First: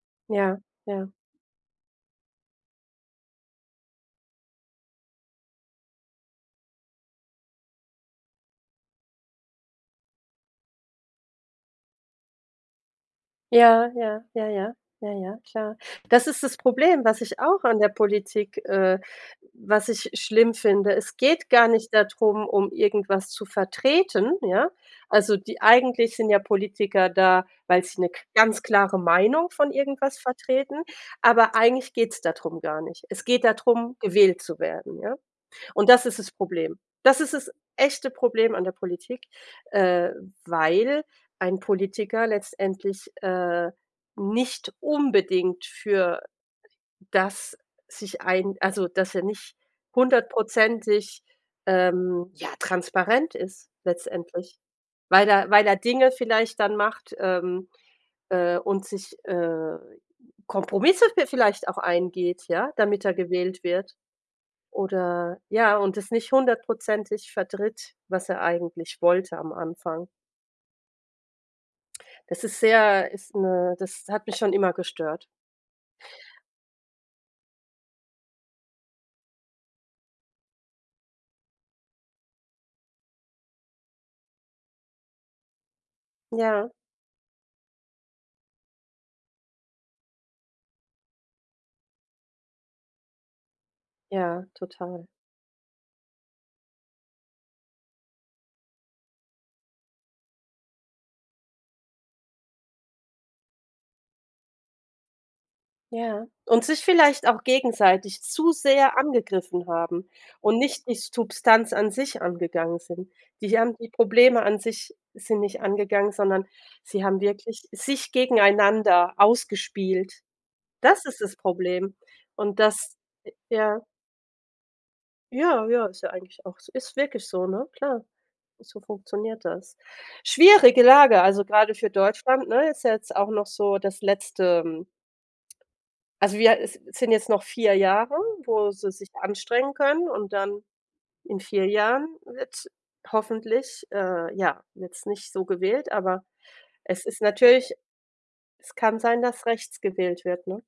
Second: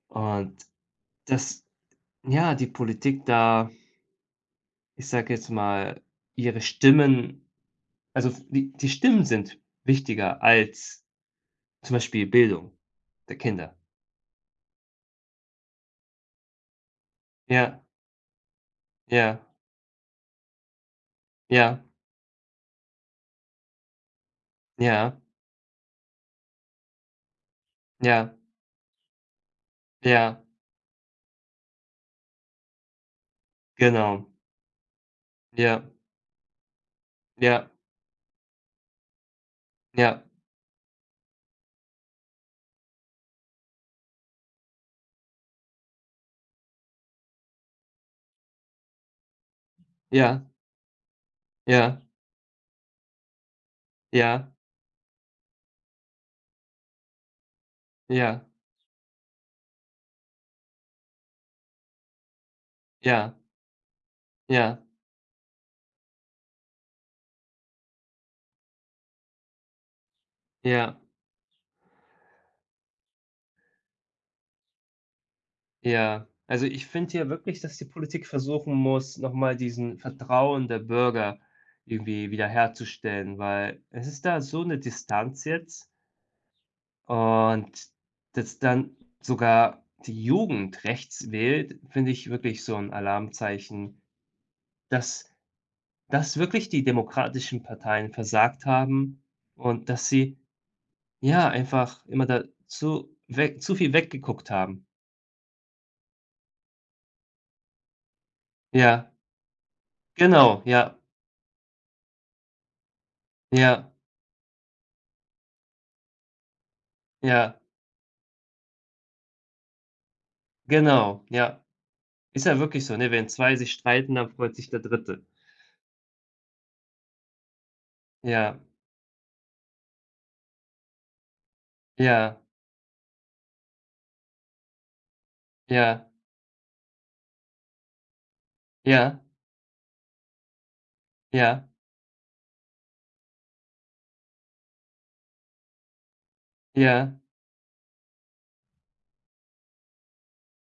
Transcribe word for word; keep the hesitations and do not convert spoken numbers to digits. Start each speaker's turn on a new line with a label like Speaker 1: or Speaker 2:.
Speaker 1: Ja,
Speaker 2: Und
Speaker 1: ja.
Speaker 2: dass ja, die Politik da ich sage jetzt mal ihre Stimmen also, die die Stimmen sind wichtiger als zum Beispiel Bildung der Kinder.
Speaker 1: Ja, ja, ja, ja, ja, klar. Das ist das Problem, was ich auch an
Speaker 2: Ja.
Speaker 1: der Politik äh,
Speaker 2: Ja.
Speaker 1: was ich schlimm finde. Es geht gar
Speaker 2: Ja.
Speaker 1: nicht darum, um irgendwas zu vertreten, ja?
Speaker 2: Ja.
Speaker 1: Also die eigentlich sind ja Politiker da, weil sie 'ne k
Speaker 2: Ja.
Speaker 1: ganz klare Meinung von irgendwas
Speaker 2: Ja.
Speaker 1: vertreten, aber eigentlich geht's da drum gar nicht. Es geht da drum,
Speaker 2: Genau.
Speaker 1: gewählt zu werden, ja?
Speaker 2: Ja.
Speaker 1: Und das ist das Problem. Das ist das
Speaker 2: Ja.
Speaker 1: echte Problem an der Politik, äh,
Speaker 2: Ja.
Speaker 1: weil ein Politiker letztendlich, äh, nicht unbedingt für das sich ein also dass er nicht
Speaker 2: Ja.
Speaker 1: hundertprozentig,
Speaker 2: Ja.
Speaker 1: ähm, ja, transparent ist
Speaker 2: Ja.
Speaker 1: letztendlich, weil da weil da Dinge vielleicht dann macht ähm,
Speaker 2: Ja.
Speaker 1: äh, und sich, äh, Kompromisse vi vielleicht auch eingeht, ja, damit er
Speaker 2: Ja.
Speaker 1: gewählt wird.
Speaker 2: Ja.
Speaker 1: Oder, ja, und das nicht hundertprozentig vertritt, was er eigentlich wollte am Anfang.
Speaker 2: Ja.
Speaker 1: Es ist sehr ist 'ne das hat mich schon immer gestört.
Speaker 2: Ja. Also ich finde hier wirklich, dass die Politik versuchen muss, noch mal diesen Vertrauen der Bürger irgendwie wiederherzustellen, weil es ist da so 'ne Distanz jetzt
Speaker 1: Ja.
Speaker 2: Und dass dann sogar die Jugend rechts wählt, finde ich wirklich so 'n Alarmzeichen
Speaker 1: Ja, total.
Speaker 2: dass dass wirklich die demokratischen Parteien versagt haben und dass sie, ja, einfach immer dazu weg zu viel weggeguckt haben.
Speaker 1: Ja. Und sich vielleicht auch gegenseitig zu sehr
Speaker 2: Ja.
Speaker 1: angegriffen haben und
Speaker 2: Genau,
Speaker 1: nicht
Speaker 2: ja.
Speaker 1: die Substanz an sich angegangen sind. Die haben die
Speaker 2: Ja.
Speaker 1: Probleme an sich sind nicht angegangen, sondern sie haben
Speaker 2: Ja.
Speaker 1: wirklich sich gegeneinander ausgespielt. Das ist
Speaker 2: Genau.
Speaker 1: das
Speaker 2: Ja.
Speaker 1: Problem
Speaker 2: Ist ja
Speaker 1: und
Speaker 2: wirklich
Speaker 1: das,
Speaker 2: so, ne? Wenn
Speaker 1: e
Speaker 2: zwei sich
Speaker 1: ja.
Speaker 2: streiten, dann freut sich der dritte
Speaker 1: Ja, ja, ist ja eigentlich auch ist wirklich so, ne, klar,
Speaker 2: Ja.
Speaker 1: so funktioniert das. Schwierige Lage, also gerade für
Speaker 2: Ja.
Speaker 1: Deutschland, ne, ist ja jetzt auch noch so das letzte
Speaker 2: Ja.
Speaker 1: Also wir äh, sind jetzt noch vier Jahre, wo sie sich
Speaker 2: Ja.
Speaker 1: anstrengen können und dann in
Speaker 2: Ja.
Speaker 1: vier Jahren wird's hoffentlich, äh, ja, jetzt nicht so gewählt, aber es
Speaker 2: Ja.
Speaker 1: ist natürlich es kann sein, dass rechts gewählt wird, ne?